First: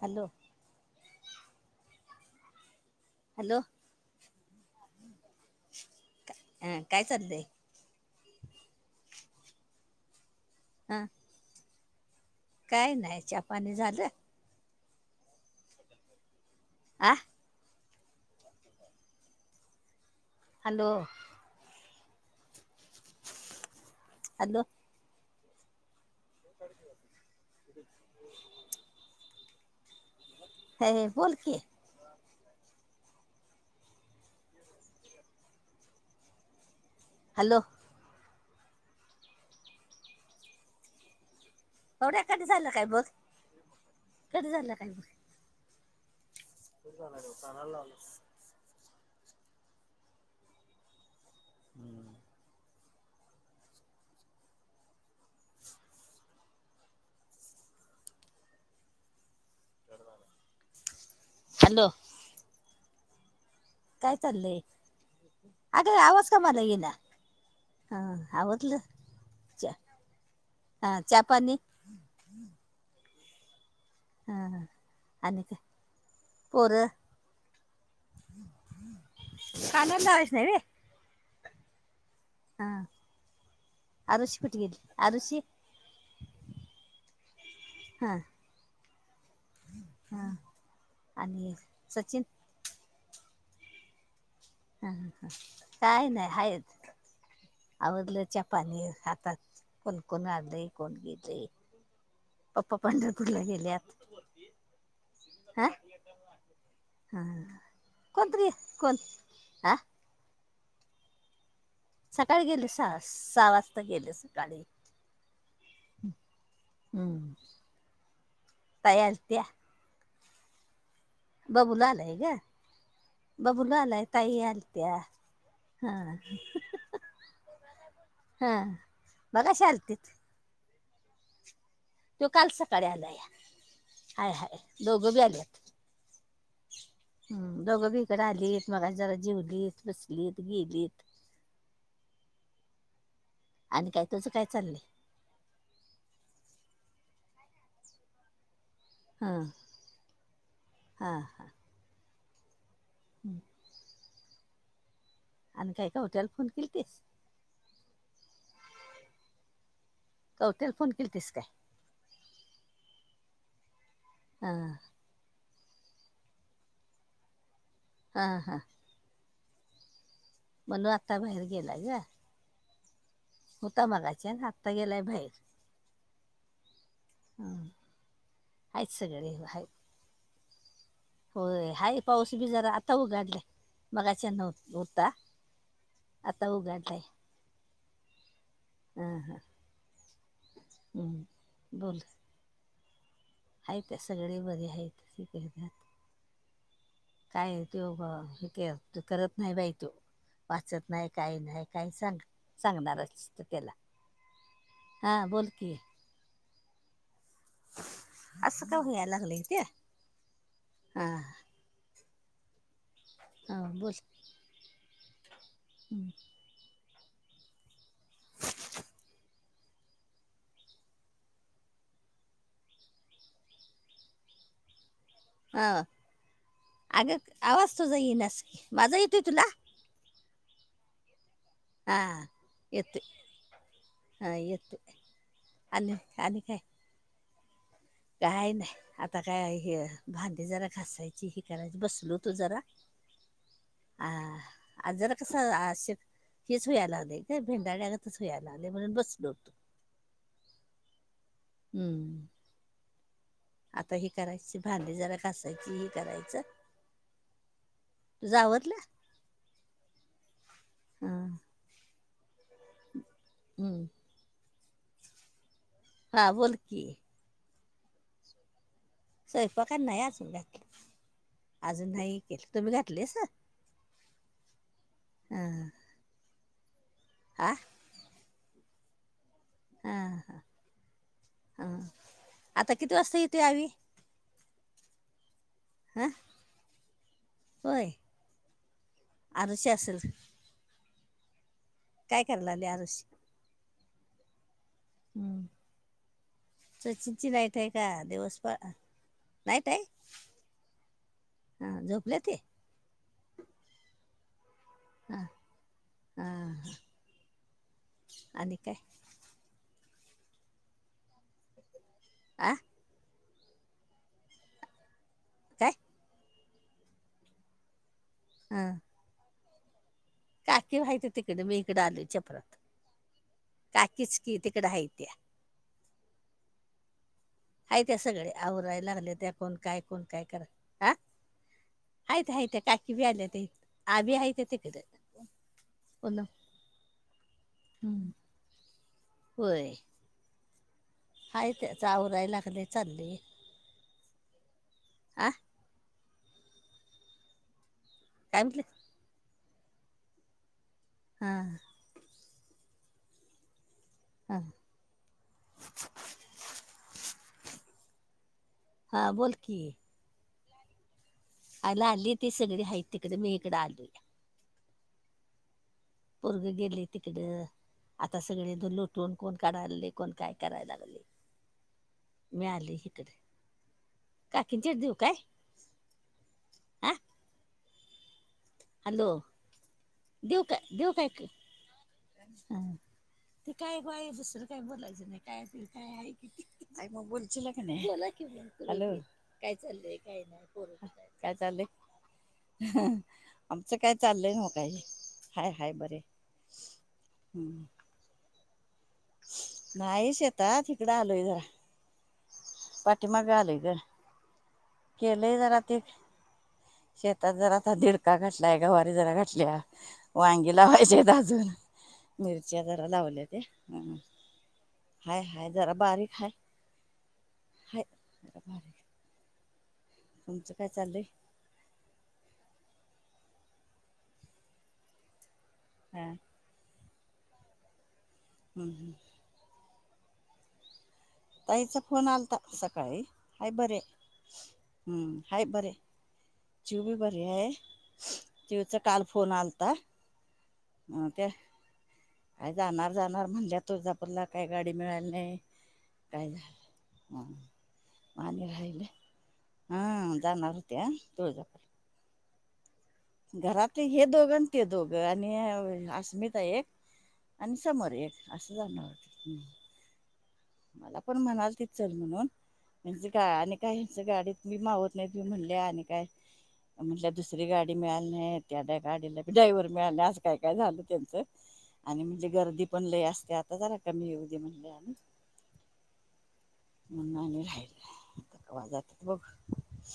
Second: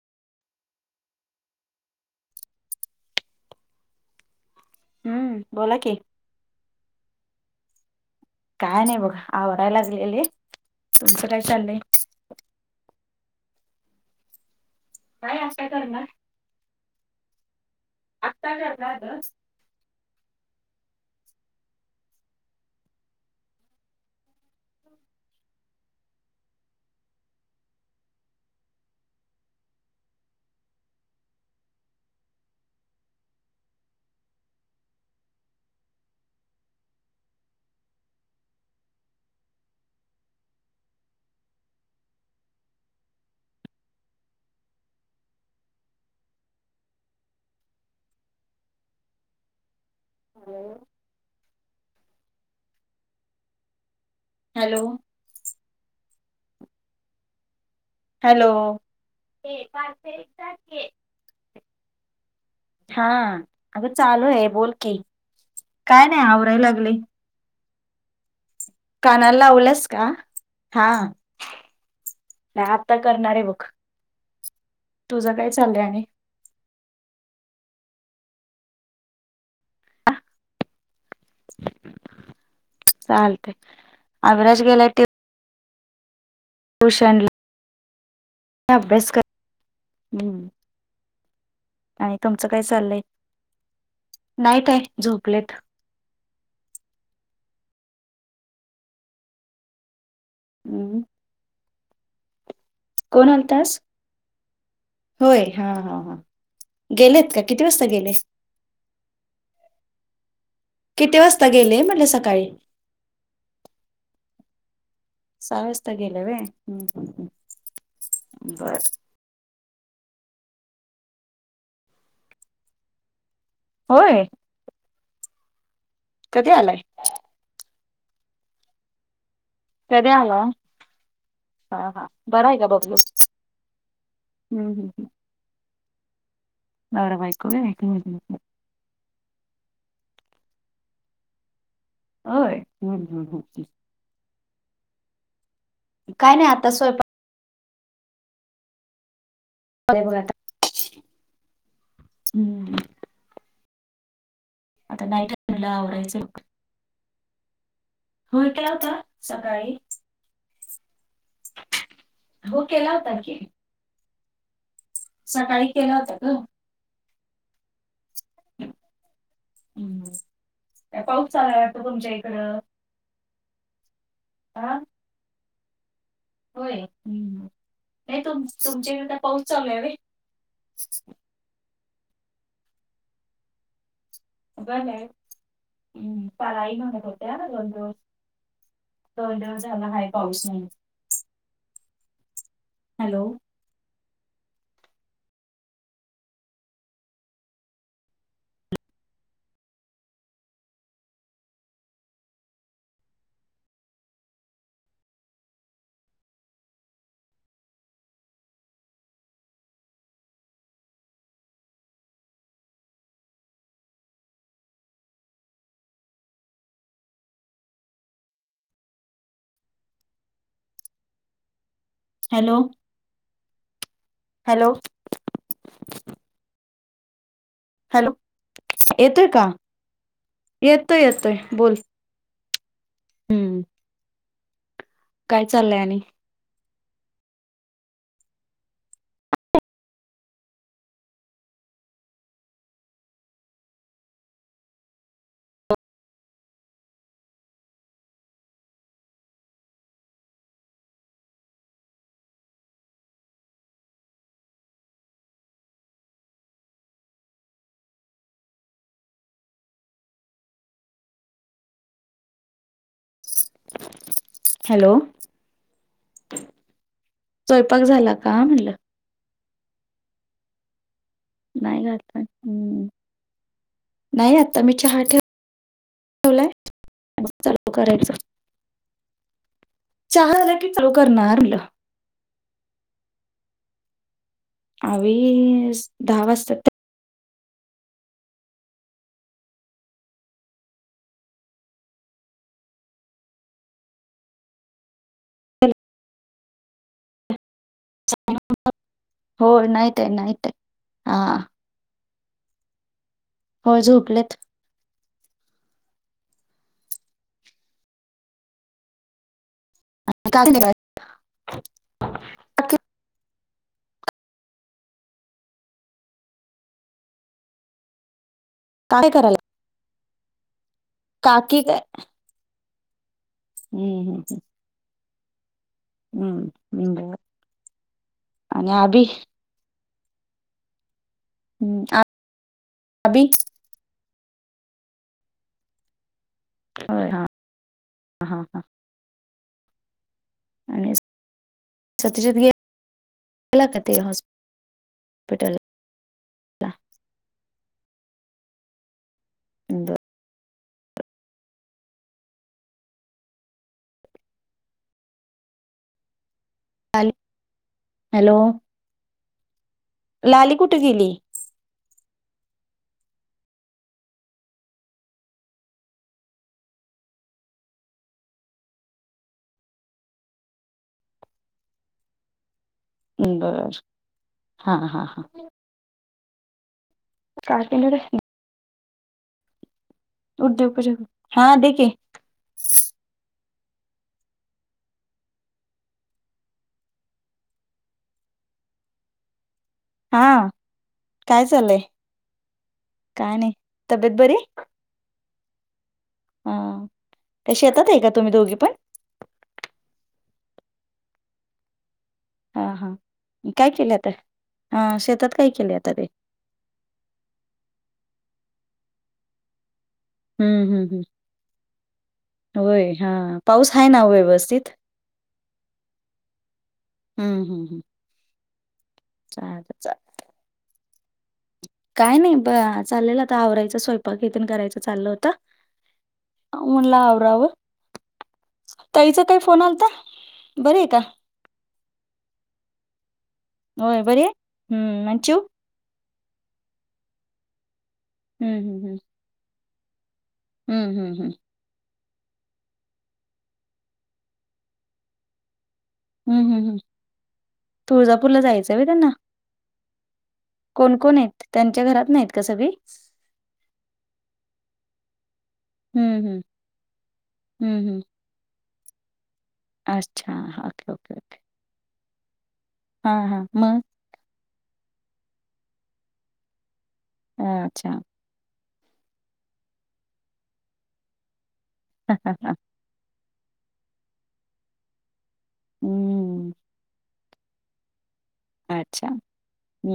Hello hello हम्म बोला की. हं काय चालतय काय नाही बघा हा वरायला असलेले हा तुमचं काय चाललेय काय नाही पाणी झालं काय असं करणार आ आत्ता घ राहातस हॅलो अध परश ह बोल की हॅलो हो त्या काधी झायला का ब कध झाला का ब तू जाणार काना लावल हो हम्म हॅलो हॅलो हॅलो हा अगं काय चालू आहे चाललंय बोलकीी अगं काय नाही आवाज का आवराय मला येईना लागले हा आवतल कानाल लावलंस का हा चहा पाणी नाही आता करणार आहे बघ हा तुझं काय चाललंय आणि पुर कानंद विष्णवे चालते अविराज गेला ते दृषी ट्यूशन हा अभ्यास कर हा हम्म. आणि आणि सचिन तुमचं काय चाललंय नाईट आहे हा ह हा झोपलेत काय नाही हाच आवडलं च पाणी हातात फलकून हम्म. कोणगी पप्पा कोण पंढरपूरला आलतास गेल्यात होय हा हा हा हा गेलेत का किती वाजता गेले कोणतरी कोण हा किती वाजता गेले म्ह सकाळी गेले सहा सहा वाजता गेले सकाळी सहाजता गेलं व बर लत्या बाबूला आला आहे ग बबूला आलाय होय ताई आलत्या हा कधी आलाय हा बघाश कधी आला. हा हा तो बरा काल आहे का सकाळी बबलू आला या हम्म, हाय हाय हम्म, हम्म. दोघं बी आलेत. नवरा बायको व्हय हम्म दोघं भि हम्म, इकडं हम्म. आलीत मगा जरा जेवलीत बसलीत गेलीत. अ ह आणि काय तुझं काय चाललंय काय नाही आता स्वयंपा हा का हा हा. हम्म. हम्म आता नाईट मला आणि काय आवरायचं कवत्याल फोन केलतीस. होय काय आता सकाळी. कवत्याल फोन केलतीस काय? हो केला होता की. हा. सकाळी केला होत ग. हा हा. हम्म हम्म म्हणून काय आता पाऊस बाहेर चालाय गेलाय वाटतो ग तुमच्या इकडं. होता मगाच्याळ आत्ता हा गेलाय बाहेर. होय हम्म हं. नाही तुम आहेत तुमच्याकड कट सगळे पाऊस आहेत चालू व्हय. होय हाय पाऊस बी जरा आता उघडलाय. मगाशी न्हव बरं आहे होता आता उघाडलाय. या ना दोन दिवस, दोन दिवस झाला आहे पाऊस. हम्म दोन दीस. हॅलो. आहेत त्या सगळे बरे आहेत ते [inaudible] काय त्यो ह हे क करत नाही बाई तो. वाचत नाय काय नाय काही सांग सांगणार असत त्याला. हां बोल की. असं का व्हयाला लागलंय त्या हा. हा बोल हम्म. हॅलो. हॅलो. ह अग आवाज तुझा हॅलो येईनास की माझा येतोय तुला. येतोय येतोय बोल. हां येतोय. हम्म. हा येतोय काय चाललंय आली आणि? आली काय? काय नाय. आता काय हे भांडी जरा घासायची ही करायची बसलो होतो जरा. हां अ जरा कस आश. तेच व्हयाला आले तेच [unintelligible] [unintelligible] आले म्हणून बसलो होतो. हम्म. आता हे करायची भांडी जरा घासायची हे करायचं. तुझं आवरलं. हां. हम्म. हॅलो. हा बोल की. स्वयंपाक झाला का म्हणटलं स्वयंपाक नाही अजून घातलं अजून नाही घातला. केलं तुम्ही हम्म घातलेस नाही आता मी चहा ठ हा ठेवलाय. मग हा चालू करायचा. हा चहा झाला की चालू करणार म्हणलं. हा आता किती वाजता येते आवि? आवी हा दहा वाजता होय आरुष्य असेल काय करायला आले आरुष्य हम्म सचिनची नाक ते का दिवस प हो नाहीहत आहे नाईट नाईट आहे. हा ह झोपले ते हो झोपलेत हा हा ह आणि काय का आं काय हा काय करा काकी वयती तिकडे मी काकी काय इकडे आलो चपरात काकीच हम्म की तिकड हयती हम्म निंग ह त्या सगळे आवरायला लागले त्या कोण काय कोण काय करा हा हं, आहेतित आहेतित आहे काकी बी अभि आल्या ते आ बी आहेत ते कण होय हा हम्म हा हा. होय आणि आहे त्याचं टल आवरायला लागले चालले आ काय म्हटलं [unintelligible] हा हं हॅल हॅलो हां बोल की लाली कुठे गेली आला आली ती सगळी आहेा तिकडे मी इकडडे आली पुरगं गेले तिकडं आता सगळे द लोटून कोण काढायले कोण काय करायला लागले मी आली इकडे बर काकीन हा चड देऊ हा काय हा. हा काटन हॅलो देव काय देव उद्योगपती काय हा देखे हा ते काय गय बसर काय बोलायचं नाही काय त काय आहे किती काय मग बोलच काी नाहीला क हॅलो काय चाललंय हा काही नाही काय चाललंय काय नाही आमचं काय तब्येत बरी? चाललंय काही हाय हय बरे हा हं. तशी येतात आहे का तुम्ही दोघी पण नाही शेत तिकडें आलोय जरा हा हा. पाठीमाग आलोय काय तरर केलं आता? हा शेतात केले काय जरा केले ते आता शेतात जरा आता दिडका घटलाय गवारी जरा घटल्या वांगी हम्म हम्म लावायचे हम्म. अजून मिरच्या जरा होय हा लावल्या ते पाऊस आहे ना व्यवस्थित? हाय हाय जरा बारीक हाय हं हं ह तर बर चा चाल तुमचं काय चालय काय नाही ब चाललेलं आता आवरायचं स्वयंपाकेतन करायचं चाललं होतं हम् म्हणलावरावर हम्म ताईचा काय फोन आलता बर का ताईचा फोन आलता सकाळी हाय बरे होय बरी आहे हम्म आणि चिऊ हाय बरे ज्यव बी बरी आहे हम्म ज्यवचा हम्म काल फोन आलता हम्म अ हम्म हम्म त्या हम्म काय जाणार जाणार म्हणल्या तुळजापूरला काही गाडी मिळाल नाही. काय हम्म हम् हम् झालं तुळजापूरला आणि जायचं राहिलं आहे त्यांना हा जाानतय. नाही त्यांच्या घरात नाहीत का सग घरातले हे दोघं आणि ते दोघं आणि हम्म अस्मिता हम्म एक आणि हम्म समोर हम्म एक असं जाणं वाटतं. अच्छा ह. मला पण म्हणाल ती चल म्हणून म्हच हा गा हा आणि मग कायच गाडी मी मावत नाही मी म्हटले आणि काय म्हटल्या दुसरी गाडी अच्छा मिळाली नाहीत. त्याड्या काढलाी ड्रायव्हर मिळाले असं काय काय झालं त्यांचं आणि म्हणजे गर्दी पण लय असते आता जरा कमी येऊ दे म्हणले. हम्म. मुन् नाही नाही रायला त वा जात अच्छा बोघ. हम्म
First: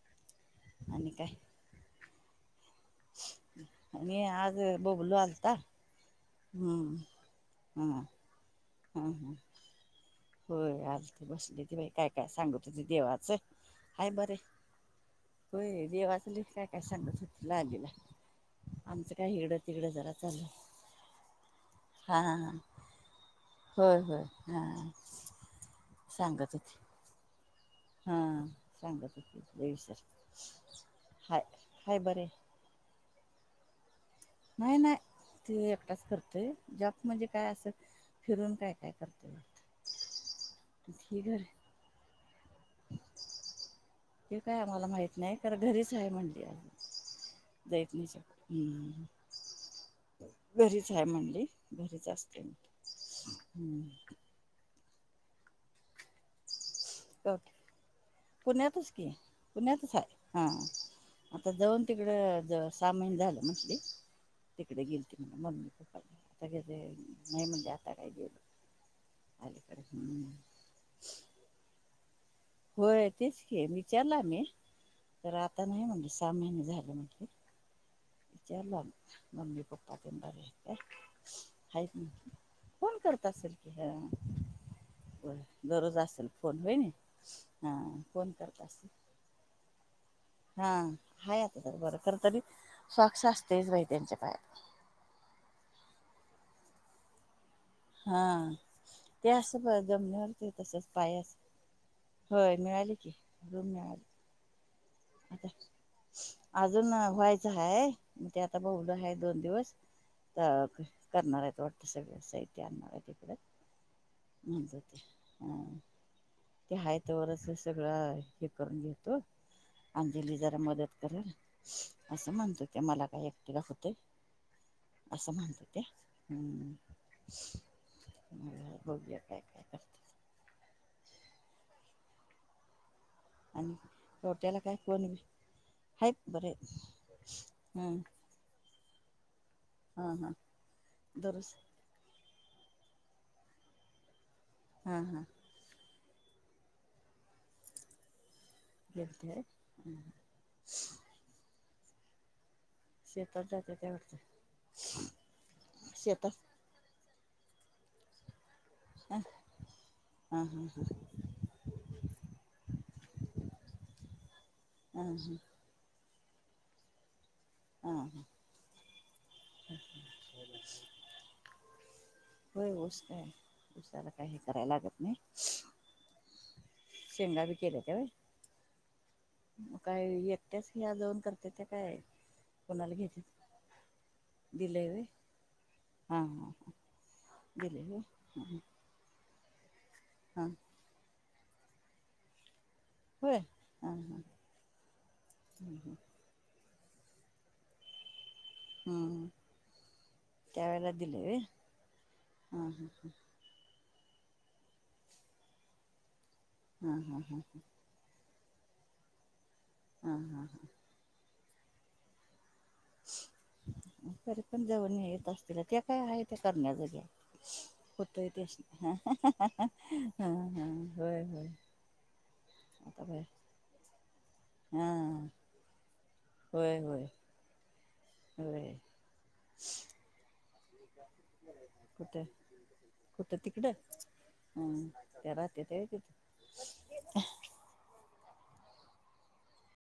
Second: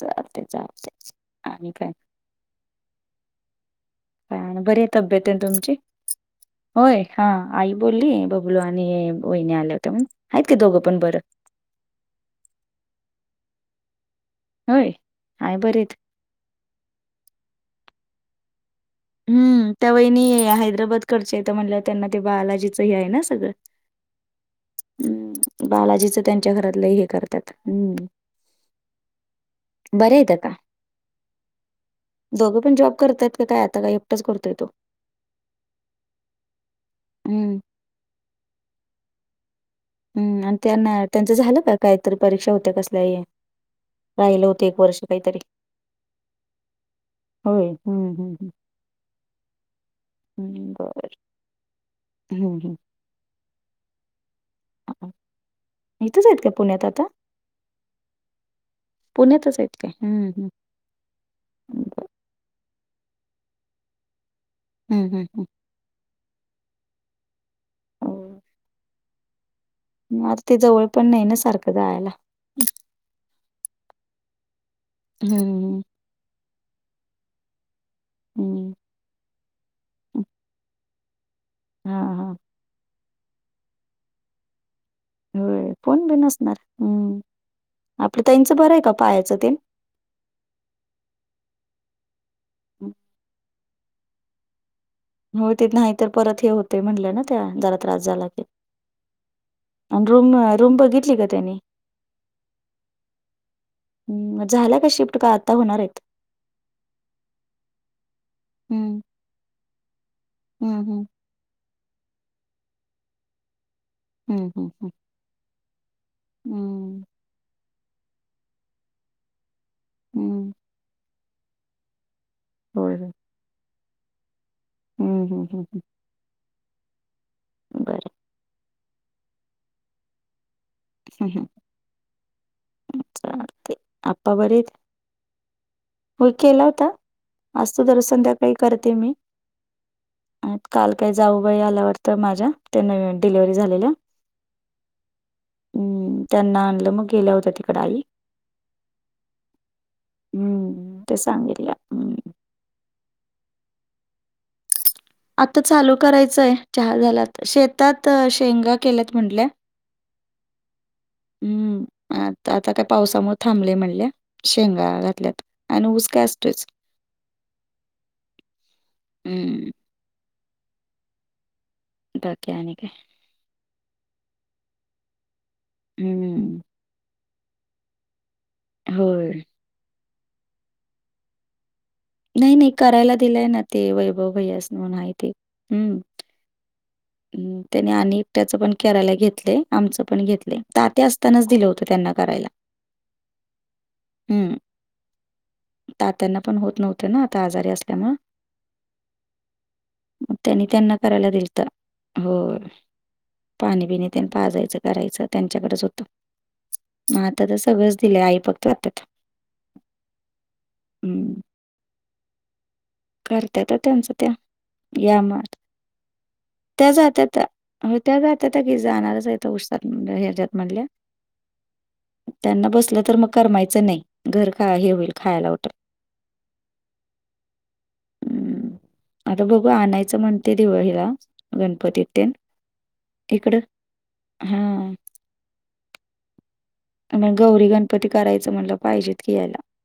चाल ते चालते आणि आणि काय? आणिी काय आज आणि बरी आहे बबलो तब्येत तेन आलता. तुमची हम्म होय हा आई हा बोलली बबलो आणि हा हा वहिने आल्या होते्या म्हण. होय आलत बसली ती बाई काय काय सांगू तुझे देवाचं आहेाय बरं. होय. आहे बरे होय आहेत. जेवाचलीच काय काय सांगत हो लागल. हम्म त्यावेहिणी हैदराबाद कडचे आहे तर म्हणलं त्यांना ते हा बा बालाजीच ह आहे ना सगळं. होय होय हां. हम् बालाजीच त्यांच्या घरातलं हे करतात हम्म. हां चांगलं त विचर बरे आहेत हाय हाय बर आहे. ोघं पण जॉब करतात काय आता काय? एकटाच करतोय तो. नाही नाही ते एकटाच करतय जॉब म्हणजे काय हम्म असं. फिरून काय काय करते. हम् आणि त्यांना त्यांचं झालं का कायतरी परीक्षा होत्या कसल्या हे. हे राहिलं काय होतं एक आम्हाला वर्ष माहित नाही काहीतरी. कार घरीच आहे म्हणल. जायेत नाही हम्म. हम्म, घरीच आहे बरं म्हणली घरीच असते हम्म हम्. हम्म. इथंच आहेत का पुण्यात आता पुोणे तच की पुण्यातच पुोणेण्या आहेत त काय? सा हम्म हा. आता जाऊन हम्म. तिकडं सामान झालं म्हटली. तिकडे गेल हं, त हं, म्हणा हं. मग ममी प्पा आताग नाही म्हणजे आता काय गेल. हो. आता ते जवळ पण नाही ना सारखं जायला. होय तेच घ विचारला मी तर आता हं. नाही म्हणलं सहा महिने झाले म्हट. इ हं, ला मम्मी पप्पाातन हं. बर आहे का? हां, हां. फोन करत असेल की ह. हो होय दररोज कोण बी असेल नसणार. फोन होई ना हं. हा फोन करत असेल. पाहायचं ते हा आहेा आता तर बरं खर तरी स्वाक्ष असतेच बाई त्यांच्या पाया होती नाही तर परत हे होते म्हटलं ना त्या त्रास हा झाला की. ते असं ब आणि रूम जमनीवरती अ, रूम तसच बघितली का पायास त्यांनी? होय मिळालेली की रूम मिळाली. हं, मग झाल्या कशी अजून हयच हाय त्याता ब उद हं, आहे. दोन दिवस हं, हं. करणार आहेत वाटत सगळ साहित्य आणणार आहे तिकडें. हं, हं, हं. मजात हा. ते हाय हं, त्यावढच सगळं हे करून घेतो अंजली हं. जरा मदत करल. असं म्हणतो त्या होय, मला होय. काय एकटिवा होतय हं, असं हं, हं, म्हणतो हं. त्या ह् बरं. बगूया काय काय करते. हम्म आणि त्या्याला काय क नई होय केला होता असतो तर संध्याकाळी करते मी हा हा काल काही दररोज जाऊबाई आल्या वाटत माझ्या त्यानां डिलिव्हरी झालेल हा हा हम्म त्यांना आणलं मग गेला होत तिकड आई् गेलते ते सांगितल्या शेतात जातं त्या वाटत आता चालू करायचंय चहा झालात शेतात शेंगा केल्यात म्हटल्या ह हं हम्म आता आता काय पावसामुळे थांबले म्हणल्या शेंगा हा हा घातल्यात आणि ऊस काय असतोच हां हा हम्म बाकी आणि होय काय ऊस का आहे ऊसाला काही हे कराय लागत नाही हम्म शेंगा ब केल्या का हो मग काय एकट्याच हया जाऊन करते ते काय नाही नाही कोणाला करायला घेते दिलंय ना ते वैभव भयास म्हून आहे ते हम्म हां हं ह त्याने आणि त्याचं पण कराला घेतलं आमचं पण हा घेतलं तात्या असतानाच दिलं होतं त्यांना करायला होय ह ह हू हू त्यांना पण होत नव्हते ना आता आजारी असल्यामुळे हम्म मग त्यांनी त्यावेळेला त्यांना दिलंय करायला व्हय दिल्थ हो हा हा पाणीपिणी त्यां पाजायचं करायचं त्यांच्याकडेच हा हा होतं हा आता तर सगळंच दिलेय आई फक्त आतात हा हा हा हम्म करतेत त्यांच हा त्या तरी पण जवळ येत यामात असतील त्या काय आहे त्या करण्याजोग्या जात्यात हो त्या होतंय गता त्यास क हा जाणारच आहे उष्तात म्हण हा हच्यात हा म्हटल्या होय होय त्यांना बसलं आता तर होय मग करमायचं नाही घर हा हे होईल खायला उटल होय होय हम्म होय आता बघू आणायचं म्हणते दिवाळी ला गणपतीत ते होतं तिकडं हम हा त्या रात्यात हेकी गौरी गणपती करायचं म्हणलं पाहिजेत की यायला